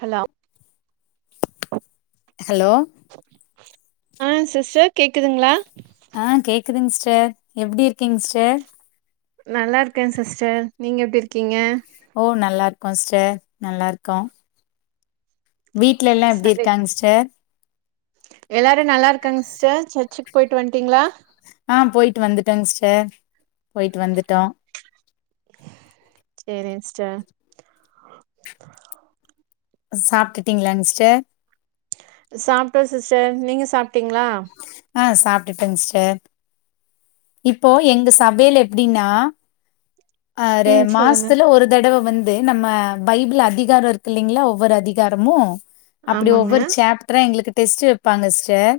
Hello hello ஆ sister கேக்குதுங்களா ஆ கேக்குதுங் சிஸ்டர் எப்டி இருக்கீங்க சிஸ்டர் நல்லாருக்கே சிஸ்டர் நீங்க எப்டி இருக்கீங்க ஓ நல்லாருக்கோ சிஸ்டர் நல்லாருக்கோ வீட்லல்லா எப்டி சண்டே இருக்காங்க சிஸ்டர் எல்லாரு நல்லாருக்காங்க சிஸ்டர் சர்ச்சுக்கு போய்ட்டு வந்ட்டீங்களா ஆ போய்ட்டு வந்துட்டங் சிஸ்டர் போய்ட்டு வந்துட்டோ சேரிங் சிஸ்டர் சாப்டுட்டீங்களாங் சிஸ்டர் சாப்ட்டோ சிஸ்டர் நீங்க சாப்ட்டீங்களா ஆ சாப்டுடங் சிஸ்டர் இப்போ எங்க சபைய்ல எப்டின்னா அ ரெ ம் சொல்லுங்க மாஸ்த்துல ஒரு தடவ வந் து நம்ம பைபிள் அதிகாரோ இருக்கு இல்லிங்களா ஒவ்வொரு அதிகாரமு அப்டி ஆமாங்க ஒவ்வொரு சேப் ட்ரா எங்களுக்கு டெஸ்ட்டு வெப்பாங்க சிஸ்டர்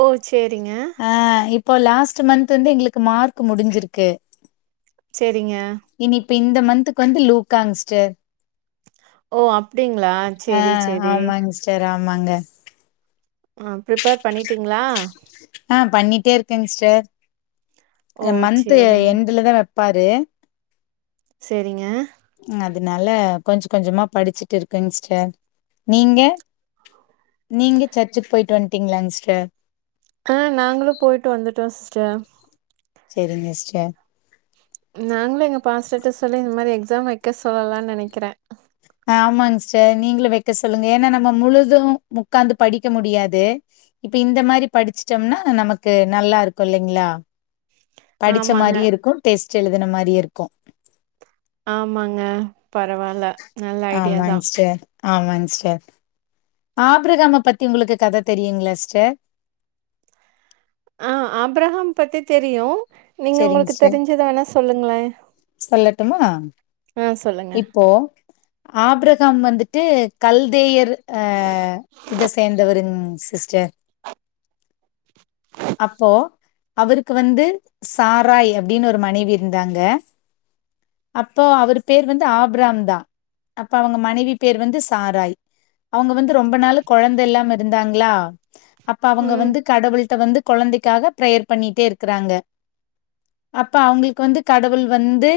ஓ சேரிங்க ஆ இப்போ லாஸ்ட் மந்த் வந்து எங்களுக்கு மார்க் முடிஞ்சிருக்கு செரிங்க இனி இப்ப இந்த மந்த்துக்கு வந்து லூகாங்ஸ்டர் ஓ அப்டிங்ளா செரி செரி டெராமாங்க ஆ ப்ரிப்பேர் பண்ணிட்டீங்ளா ஆ பண்ணிட்டே இருக்கேங் சிஸ்டர் ஓ மன்த்து சேரிங்க எண்டுல தா வெப்பாரு செரிங்க அதனால கொஞ்ச கொஞ்சமா படிச்சுட்டு இருக்கங்சிஸ்டர் நீங்க நீங்க சர்ச்சுக்கு போய்ட்டு வந்ட்டீங்களாஸ்டர் ஆ நாங்களு போய்ட்டு வந்துட்டோ சிஸ்டர் செரிங்க சிஸ்டர் நாங்ளு எங்க பாஸ்டரட்ட சொல்லி இந்த மாரி எக்ஸாம் வைக்க சொல்லலான் நெனைக்கிறே ஆமாங்ஸ்டர் நீங்ளு வெக்க சொல்லுங்க ஏன்னா நம்ம முழுது முக்காந்து படிக்க முடியாது இப்ப இந்த மாரி படிச்சுட்டம்னா நமக்கு நல்லாருக்கூ இல்லைங்ளா படிச்ச ஆமாங்க மாரியு இருக்கூ டெஸ்ட் எழுதுன மாரியு இருக்கூ ஆமாங்க பரவால்ல நல்ல ஐடியா தான். ஆமாங்ஸ்டர் ஆமாங்ஸ்டர் ஆப்ரகாம பத்தி உங்களுக்கு கத தெரியுங்ளாஸ்டர் ஆ ஆப்ரஹாம் பத்தி தெரியு நீங்க சரிங்க உங்களுக்கு சிஸ்டர். தெரிஞ்சத வேணா சொல்லுங்ளே சொல்லட்டுமா சொல்லுங்க. இப்போ ஆப்ரஹாம் வந்துட் டு கல்தேயர் அ இத சேந்தவருங் சிஸ்டர் அப்போ அவருக்கு வந்து சாராய் அப்டின்னு ஒரு மனைவி இருந்தாங்க அப்போ அவரு பேர் வந்து ஆப்ராம் தா அப்ப அவுங்க மனைவி பேர் வந்து சாராய் அவுங்க வந்து ரொம்ப நாள் கொழந்த இல்லாமருந்தாங்ளா அப்ப அவுங்க ம். வந்து கடவுள்ட்ட வந்து கொழந்தைக்காக பிரேயர் பண்ணிட்டே இருக்கிறாங்க அப்ப அவுங்களுக்கு வந்து கடவுள் வந்து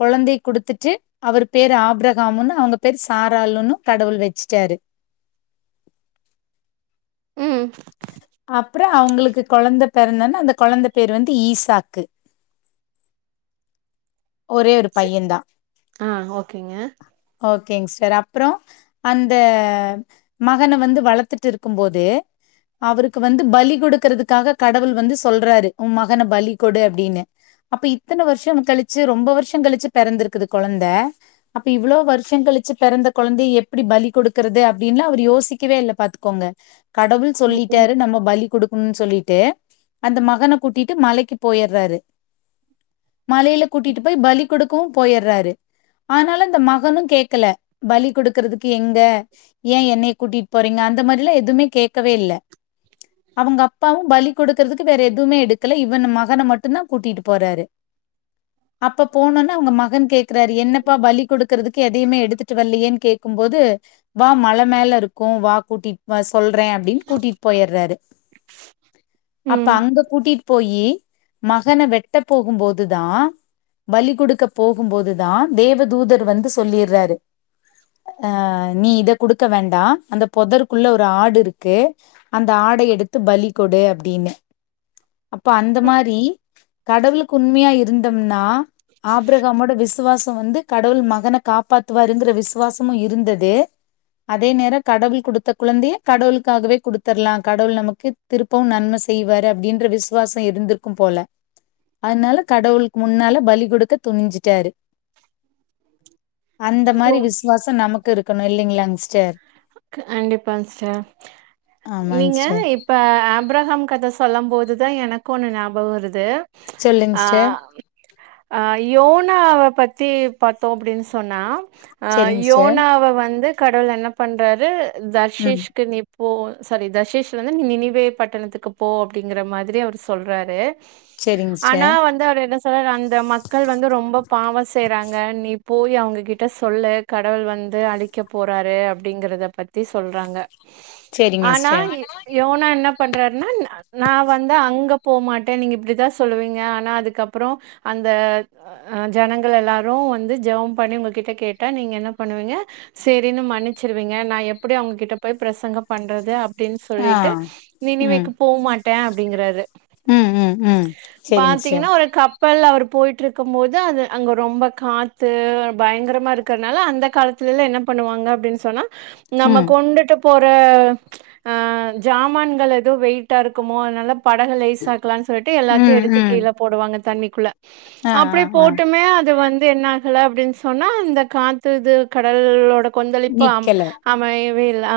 கொழந்தைய குடுத்துட்டு அவரு பேரு ஆப்ரஹாம்னு அவுங்க பேரு சாராலுனு கடவுள் வச்சிட்டாரு ம் அப்புறொ அவுங்களுக்கு கொழந்த பெறந்தோன அந்த கொழந்த பேரு வந்து ஈசாக்கு ஒரே ஒரு ச பையன் தா ஆ ஓகேங்க. ஓகேங்ஸ்டர் அப்புறோ அந்த மகன வந்து வளத்துட்டுருக்கும்போது அவருக்கு வந்து பலி குடுக்கறதுக்காக கடவுள் வந்து சொல்றாரு உம் மகன பலி கொடு அப்டின்னு அப்ப இத்தன வருஷொ கழிச்சு ரொம்ப வருஷொ கழிச்சு பெறந்திருக்குது கொழந்த அப்ப இவ்ளோ வருஷொ கழிச்சு பெறந்த கொழந்தய எப்டி பலி கொடுக்குறது அப்டின்லா அவுர் யோசிக்கவே இல்லப் பாத்துக்கோங்க கடவுள் சொல்லிட் ம். நம்ம பலி குடுக்கணுன் சொல்லிட்டு அந்த மகன கூட்டிட்டு மலைக்கு போயிற்றாரு மலையில கூட்டிட்டு போய் பலி கொடுக்கவு போயிற்றாரு ஆனாலு இந்த மகனும் கேக்கல பலி குடுக்கறதுக்கு எங்க ஏன் என்னைய கூட்டிட்டு போறீங்க அந்த மாரில்லா எதுமே கேக்கவே இல்ல அவுங்க அப்பாவும் பலி குடுக்கறதுக்கு வேற எதுவுமே எடுக்கல இவன மகன மட்டுந்தா கூட்டிட்டு போறாரு அப்ப போனொன்ன அவுங்க மகன் கேக்குறாரு என்னப்பா பலி குடுத்து க்குறதுக்கு எதையுமே எடுத்துட்டு வரலயேன்னு கேக்கும் போது வா மல மேல இருக்கும் வா கூட்டிட் வா சொல்றேன் அப்டின்னு கூட்டிட் போயிறாரு அப்ப ம். அங்க கூட்டிட்டு போயி மகன வெட்ட போகும்போது தா பலி குடுக்க போகும்போதுதா தேவதூதர் வந்து சொல்லிறாரு அ நீ இத குடுக்க வேண்டா அந்த பொதற்குள்ள ஒரு ஆடு இருக்கு அந்த ஆட எடுத்து பலி கொடு அப்டின்னு அப்போ அந்த ம். மாரி கடவுளுக்கு உண்மையா இருந்தம்னா ஆப்ரகாமோட விசுவாசம் வந்து கடவுள் மகன காப்பாத்துவாருங்குற விசுவாசமும் இருந்தது அதே நேரம் கடவுள் குடுத்த குழந்தைய கடவுளுக்காகவே குடுத்தர்லாம் கடவுள் நமக்கு திருப்பவும் நன்ம செய்வாரு அப்டின்ற விசுவாசம் இருந்திருக்கும் போல அதுனால கடவுளுக்கு முன்னால பலி குடுக்க துணிஞ்சிட்டாரு அந்த ஓ மாரி விசுவாசம் நமக்கு இருக்கணும் இல்லைங்களாங்க சிஸ்டர் கண்டிப்பாங்கசர் ஆமாங் நீங்க சிஸ்டர் இப்ப ஆப்ரஹாம் கத சொல்லும் போதுதா எனக்கு ஒன்னு ஞாபகம் வருது சொல்லுங் ஆ சிஸ்டர் அ யோனாவ பத்தி பாத்தோ அப்டின் சொன்னா செரிங் சிஸ்டர் அய்யோன்னு அவ வந்து கடவுள் என்ன பண்றாரு ம் தர்ஷிஷ்க்கு நீ போ சாரி தர்ஷேஷ் வந்து நினைவே பட்டணத்துக்கு போ அப்டிங்குற மாதிரி அவரு சொல்றாரு செரிங் ஆனா சிஸ்டர் வந்து அவர் என்ன சார் அந்த மக்கள் வந்து ரொம்ப பாவம் செய்றாங்க நீ போயி அவுங்க கிட்ட சொல்லு கடவுள் வந்து அழிக்க போறாரு அப் அப்டிங்கறத பத்தி சொல்றாங்க செரிங்க ஆனா சிஸ்டர் யோனா என்ன பண்றாருன்னா நா வந்து அங்க போமாட்டேன் நீங்க இப்படித்தா சொல்லுவீங்க ஆனா அதுக்கப்றோ அந்த அ ஜனங்கள் எல்லாரும் வந்து ஜெபம் பண்ணி உங்க கிட்ட கேட்டா நீங்க என்ன பண்ணுவீங்க செரின்னு மன்னிச்சிருவீங்க நா எப்புடி அவுங்ககிட்ட போய் பிரசங்கம் பண்றது அப் அப்டின்னு ஆ சொல்லிட்டு ம் நினைவேக்கு போ மாட்டே அப்டிங்குறாரு ம் ம் ம் சரிங்க சிஸ்டர் பாத்தீங்கன்னா ஒரு கப் கப்பல்ல அவர் போயிற்று இருக்கும் போது அது அங்க ரொம்ப காத்து பயங்கரமா இருக்கறனால அந்த காலத்து ல என்ன பண்ணுவாங்க அப்டின் சொன்னா நம்ம ம் கொண்டுட்டு போற ஆ ஜாமான்கள் எதுவும் வெயிட்டா இருக்குமோ அதனால படக லேஸ் ஆக்கலானு சொல்லிட்டு எல்லாத்தையும் ம் எடுத்து ம் கீழ போடுவாங்க தண்ணிக்குள்ள ஆ ஆ அப்டி ஆ போட்டுமே அது வந்து என்ன ல அப்டின்னு சொன்னா இந்த காத்து இது கடலோட கொந்த இப்பம் நிக்கல அமையவே இல்ல அ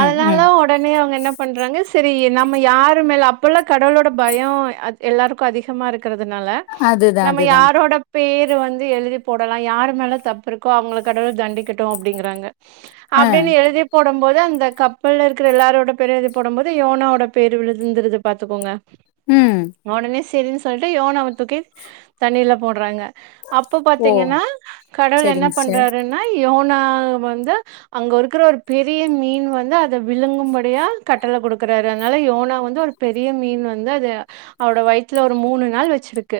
ம் அதனால ம் உடனே அவுங்க என்ன பண்றாங்க சரி நம்ம யாரு மேல அப்பல்லா கடவுளோட பயம் அது எல்லாருக்கும் அதிகமா இருக்கிறதுனால அதுதா நம்ம அதுதா யாரோட பேரு வந்து எழுதி போடலாம் யாரு மேல தப்பு இருக்கோ அவுங்க கடவுள் தண்டிகட்டும் அப்டிங்றாங்க ஆ அப்டின்னு எழுதி போடும் போது அந்த கப்பல்ல இருக்குற எல்லாரோட பேரு எழுதி போடும் போது யோனாவோட பேரு விழுந்துருது பாத்துக்கோங்க உம் ஒடனே சேரின்னு சொல்லிட்டு யோனாவ தூக்கி தண்ணீர்ல போட்றாங்க அப்போ ஓ பாத்தீங்கன்னா கடவுள் என்ன சரிங்க சிஸ்டர் பண்றாருன்னா யோனா வந் து அங்க இருக்குற ஒரு பெரிய மீன் வந்து அத விழுங்கும்படியா கட்டள குடுக்குறாரு அதனால யோனா வந்து ஒரு பெரிய மீன் வந்து அது அவோட வயித்துல ஒரு மூணு நாள் வச்சிருக்கு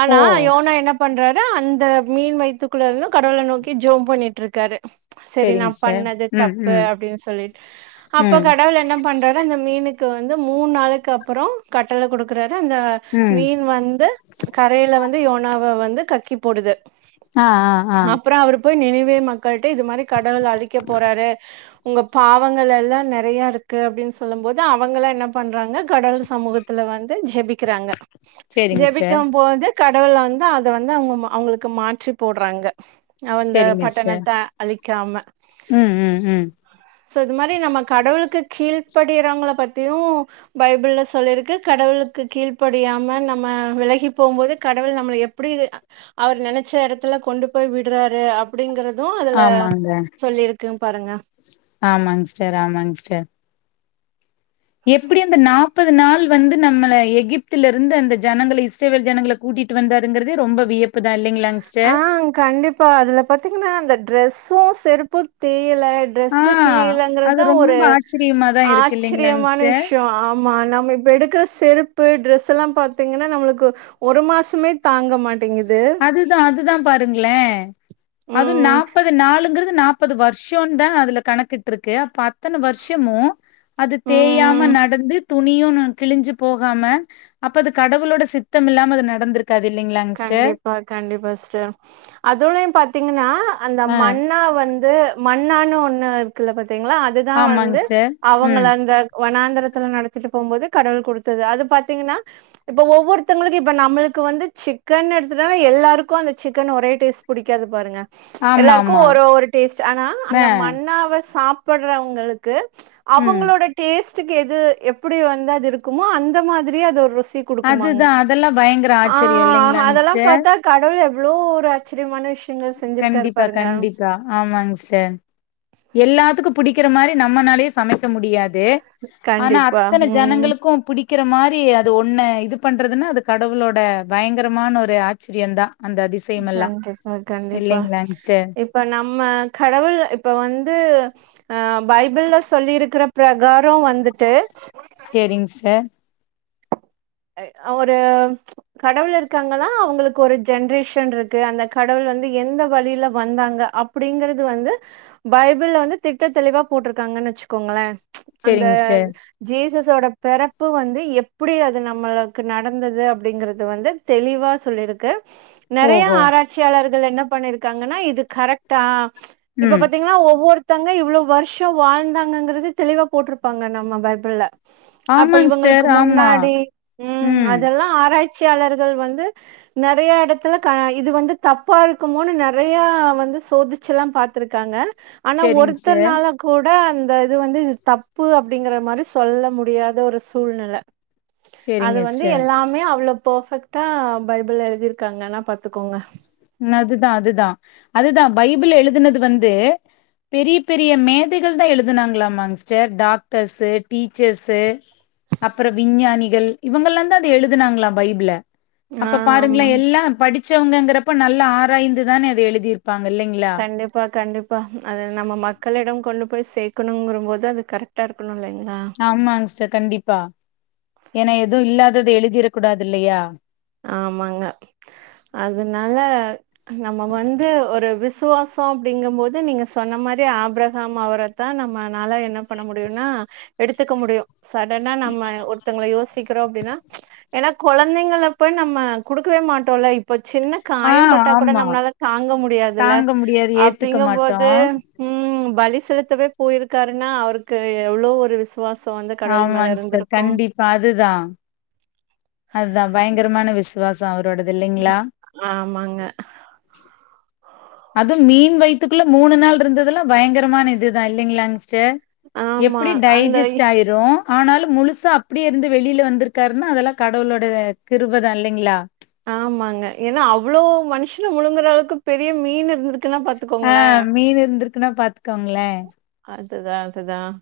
ஆனா ஓ யோனா என்னப் பண்றாரு அந்த மீன் வயித்துக்குள்ள இருந்து கடவுள நோக்கி ஜோம் பண்ணிட்ருக்காரு சரி நா சரிங்க சிஸ்டர் பண்ணது ம் தப்பு ம் அப்டின் சொல்லி அப்ப ம் கடவுள் என்ன பண்றாரு அந்த மீனுக் கு வந்து மூண் நாளைக்கு அப்பற கட்டள குடுக்குறாரு அந்த ம் மீன் வந்து கரையில வந்து யோனாவ வந்து கக்கி போடுது ஆ ஆ ஆ அப்பற அவரு போய் நினைவே மக்கள்ட்ட இது மாரி கடவுள் அழிக்க போறாரு உங்க பாவங்கள் எல்லா நெறையாருக்கு அப்டின் சொல்லும் போது அவங்களா என்ன பண்றாங்க கடல் சமூக த்துல வந்து ஜெபிக்கிறாங்க சரிங்க சிஸ்டர் ஜெபிக்கம் போது கடவுள் வந்து அத வந்து அவங்க அவுங்களுக்கு மாற்றி போட்றாங்க அவந்த சரிங்க சிஸ்டர் பட்டணத்த அழிக்காம ம் ம் ம் சோ இது மாரி நம்ம கடவுளுக்கு கீழ்படியிறவங்கள பத்தியு பைபிள்ல சொல்லிருக்கு கடவுளுக்கு கீழ்ப்படியாம நம்ம விலகி போகும் போது கடவுள் நம்மள எப் டி அவர் நெனைச்ச எடத்துல கொண்டு போய் விட்றாரு அப்டிங்கறது அதுல ஆமாங்க சொல்லிருக்கு பாருங்க ஆமாங்க ஸிஸ்டர் ஆமாங்க ஸிஸ்டர் எப்டி அந்த நாப்பது நாள் வந்து நம்மள எகிப்தில இருந்து அந்த ஜனங்கள இஸ்ரவேல் ஜனங்கள கூட்டிட்டு வந்தாருங்கறதே ரொம்ப வியப்பு தா இல்லைங்களா ஆ கண்டிப்பா அதுல பாத்தீங்கன்னா அந்த ட்ரெஸ்ஸு செருப்பு தேயல ஆ ட்ரெஸூ அது கிளியலங்கறதா ஒரு ரொம்ப ஆச்சரியமா தான் இருக்கு இல்லைங்களாங் ஆச்சரியமான சிஸ்டர். விஷ்யோ ஆ நம்ம இப்ப எடுக்கிற செருப்பு ட்ரெஸ்ல்லா பாத்தீங்கன்னா நம்மளுக்கு ஒரு மாசமே தாங்க மாட்டீங்குது தா அதுதா பாருங்ளே அதுவு ம் நாப்பது நாலுங்கிறது நாப் முப்பது வர்ஷொ தா அதுல கணக்கெடுத்துருக்கு அப்ப அத்தன வர்ஷமு அது தேயாம ம் நடந்து துணியு கிழிஞ்சு போகாம அப்ப அது கடவுளோட சித்தம் இல்லாம அது நடந்திருக்காது இல்லைங்களாங்க சிஸ்டர் கண்டிப்பா கண்டிப்பா ஸிஸ்டர் அதோடயு பாத்தீங்கன்னா அந்த ஆ மண்ணா வந்து மண்ணானு ஒன்னு இருக்குல பாத்தீங்களா அதுதான் ஆமாங் வந்து சிஸ்டர். அவங்கள ம். அந்த வனாந்திரத்துல நடத்திட்டு போகும்போது கடவுள் குடுத்தது அது பாத்தீங்கன்னா இப்ப ஒவ்வொருத்தவங்களுக்கு இப்ப நம்மளுக்கு வந்து சிக் கன் எடுத்துட்டா எல்லாருக்கு அந்த சிக்கன் ஒரே டேஸ்ட் பிடிக்காது பாருங்க எல்லாருக்கு ஆமாமா. ஒரு ஒரு டேஸ்ட் ஆனா ஆ. அந்த மண்ணாவ சாப்புடுறவங்களுக்கு ம். அவங்களோட டேஸ்டுக்கு எது எப்படி வந்து அது இருக்குமோ அந்த மாதிரியே அது ஒரு ருசி குடுக்குமாங்க அதுதா அதெல்லா பயங்கர ஆச்சரியம் இல்லைங்களா சிஸ்டர் அந்த கடவுள் எவ்ளோ ஒரு ஆச்சரியமான விஷ்ய கண்டிப்பா கண்டிப்பா ஆமாங்க சிஸ்டர் எல்லாத்துக்கு புடிக்கிற மாரி நம்மனாலயு சமைக்க முடியா து ஆனா கண்டிப்பா அத்தன ம் ஜனங்களுக்கு புடிக் க்கிற மாரி அது ஒன்ன இது பண்றதுன்னா அது கடவுளோட பயங்கரமான ஒரு ஆச்சரியந்தா அந்த அதிசயமெல்லா கண்டிப்பா கண்டிப்பா இல்லைங்களாங் சிஸ்டர் இப்ப நம்ம கடவுள் இப்ப வந்து அஹ் பைபிள்ல சொல்லிருக்கிற பிரகாரம் வந்துட்டு சேரிங்க சிஸ்டர் அ ஒரு கடவுள் இருக்காங்கனா அவுங்களுக்கு ஒரு ஜென்ரேஷன் இருக்கு அந்த கடவுள் வந்து எந்த வழில வந்தாங்க அப்டிங்கறது வந்து பைபிள்ல வந்து திட்ட தெளிவா போட்டிருக்காங்கன்னு வெச்சுக்கோங்களேன். அந்த சேரிங் சிஸ்டர் ஜீசஸோட பிறப்பு வந்து எப்டி? இது நம்மளுக்கு நடந்தது அப்டிங்கறது வந்து தெளிவா சொல்லிருக்கு நெறயா ஓஹோ ஆரா ய்ச்சியாளர்கள் என்ன பண்ணிருக்காங்கனா இது கரெக்டா இப்ப ம் பாத்தீங்கன்னா ஒவ்வொரு த்தங்க இவ்ளோ வர்ஷோ வாழ்ந்தாங்கங்கறது தெளிவா போட்டிருப்பாங்க நம்ம பைபிள்ல அப்ப ஆமாங் இவங்களுக்கு சிஸ்டர் ஆமா முன்னாடி ம் அதெல்லா ஆராய்ச்சியாளர்கள் வந்து நெறயா எடத்துல இது வந்து தப்பா இருக்குமோன்னு நெறயா வந்து சோதி ச்செல்லாம் பா்த்திருக்காங்க ஆனா சேரிங் சிஸ்டர் ஒருத்தர்னாள கூட அந்த இது வந்து இது தப்பு அப்டிங்கற மாரி சொல்ல முடியாத ஒரு சூழ்நில அது சேரிங்க வந்து சிஸ்டர் எல்லாமே அவ்ளோ பெஃபெக்ட்டா பைபிள்ல எழுதிருக்காங்கன்னா பாத்துக்கோங்க. அதுதா அதுதா அதுதா பைபிள் எழுதுனது வந்து பெரிய பெரிய மேதைகள்தா எழுதுனாங்களாமாங்க சிஸ்டர் டாக்டர்ஸு டீச்சர்ஸு அப்றோ விஞ்ஞானிகள் இவங்கெல்லாந்தான் அத எழுதுனாங்ளா பைபிள ஆ அப்ப பாருங்களேன் ஆமாங்க எல்லா படிச்சவங்கறப்ப நல்ல ஆராய்ந்துதானே அத எழுதிரு ப்பாங்க இல்லைங்ளா பா கண்டிப்பா அது நம்ம மக்களிடம் கொண்டு போய் சேக்கணுங்கும்போது அது கரெக்டாக இருக்கணு இல்லைங்ளா ஆமாங் சிஸ்டர் கண்டிப்பா ஏனா எதுவு இல்லாத எழுதிரக் கூடாது இல்லையா ஆமாங்க அதுனால நம்ம வந்து ஒரு விசுவாசோ அப்டிங்கும்போது நீங்க சொன்ன மாரி ஆபிரகாம் அவர் தா நம்மனால என்ன பண்ண முடியுனா எடுத்துக்க முடியு சடனா நம்ம ஒருத்தவங்கள யோசிக்கிறோ அப்டின்னா ஏனனா கொழந்தைங்கள இப்ப நம்ம குடுக்கவே மாட்டோ இல்ல இப்போ சின்ன ஆ காயம் பட்டா கூட ஆமா நம்மளால தாங்க முடியாதில்ல தாங்க முடியாது ஏத்துக்க மாட்டோ அப்டிங்கும்போது ம் பலி செலுத்தவே போயிருக்காருனா அவருக்கு எவ்ளோ ஒரு விசு சுவாசோ வந்து கடவுள் மேல இருந்திருக்கு ப அதுதான் அதுதா பயங்கரமான விசுவாசோ அவரோடது இல்லைங்ளா ஆமாங்க அது மீன் வயத்துக்குள்ள மூணு நாள் இருந்தெல்லா பயங்கரமான இதுதான் இல்லைங்களா சிஸ்டர் ஆமா எப்டி அந்த டையஜிஸ்ட் ஆயிரு ஆனாலு முழுசா அப்பனடியே இருந்து வெளில வந்திருக்காருன்னா அதெல்லா கடவுளோட கிருபதா இல்லைங்ளா ஆமாங்க ஏனா அவ்ளோ மனுஷன முழுங்கற அளவுக்கு பெரிய மீன் இருந்து ஆ மீன் இருந்திருக்குனா பாத்துக்கோங்ளே அதுதான் அதுதான்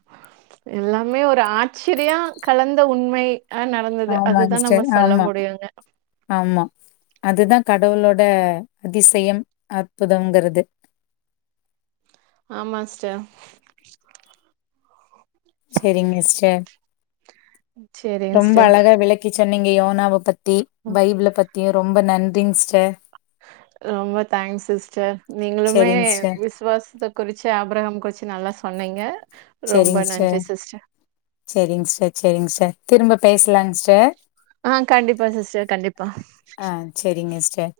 எல்லாமே ஒரு ஆச்சரியோ கலந்த உண்மை அ நடந்தது ஆமாங்க அதுதா சிஸ்டர். நம்ம சொல்ல ஆமா, முடியுங்க ஆமா அதுதான் கடவுளோட அதிசயம் அற்புதங்கறது ஆமா சிஸ்டர் சேரிங்க சிஸ்டர் சரிங்க ரொம்ப சிஸ்டர். அழகா விளக்கிச் சொன்னீங்க யுவனாவ பத்தி ம். பைபிள ப த்தி ரொம்ப நன்றிங்க சிஸ்டர் ரொம்ப தேங்க்ஸ் சிஸ்டர் நீங்களுமே சரிங்க சிஸ்டர், விசுவாசத்த குறிச்சு ஆபிரகாம் குறிச்சு நல்லா சொன்னீங்க ரொம்ப சேரிங்க சிஸ்டர் நன்றி சேரிங்க சிஸ்டர் சேரிங்க சிஸ்டர் திரும்ப பேசலாங் சிஸ்டர் ஆ கண்டிப்பா சிஸ்டர் கண்டிப்பா ஆ சேரிங்க ஸ்டர்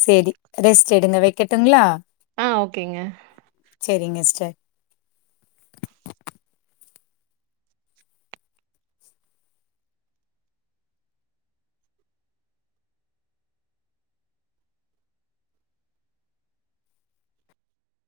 சேரி ரெஸ்ட் எடுங்க வெக்கட்டுங்ளா ஆ ஓகேங்க சேரிங்க ஸ்டர்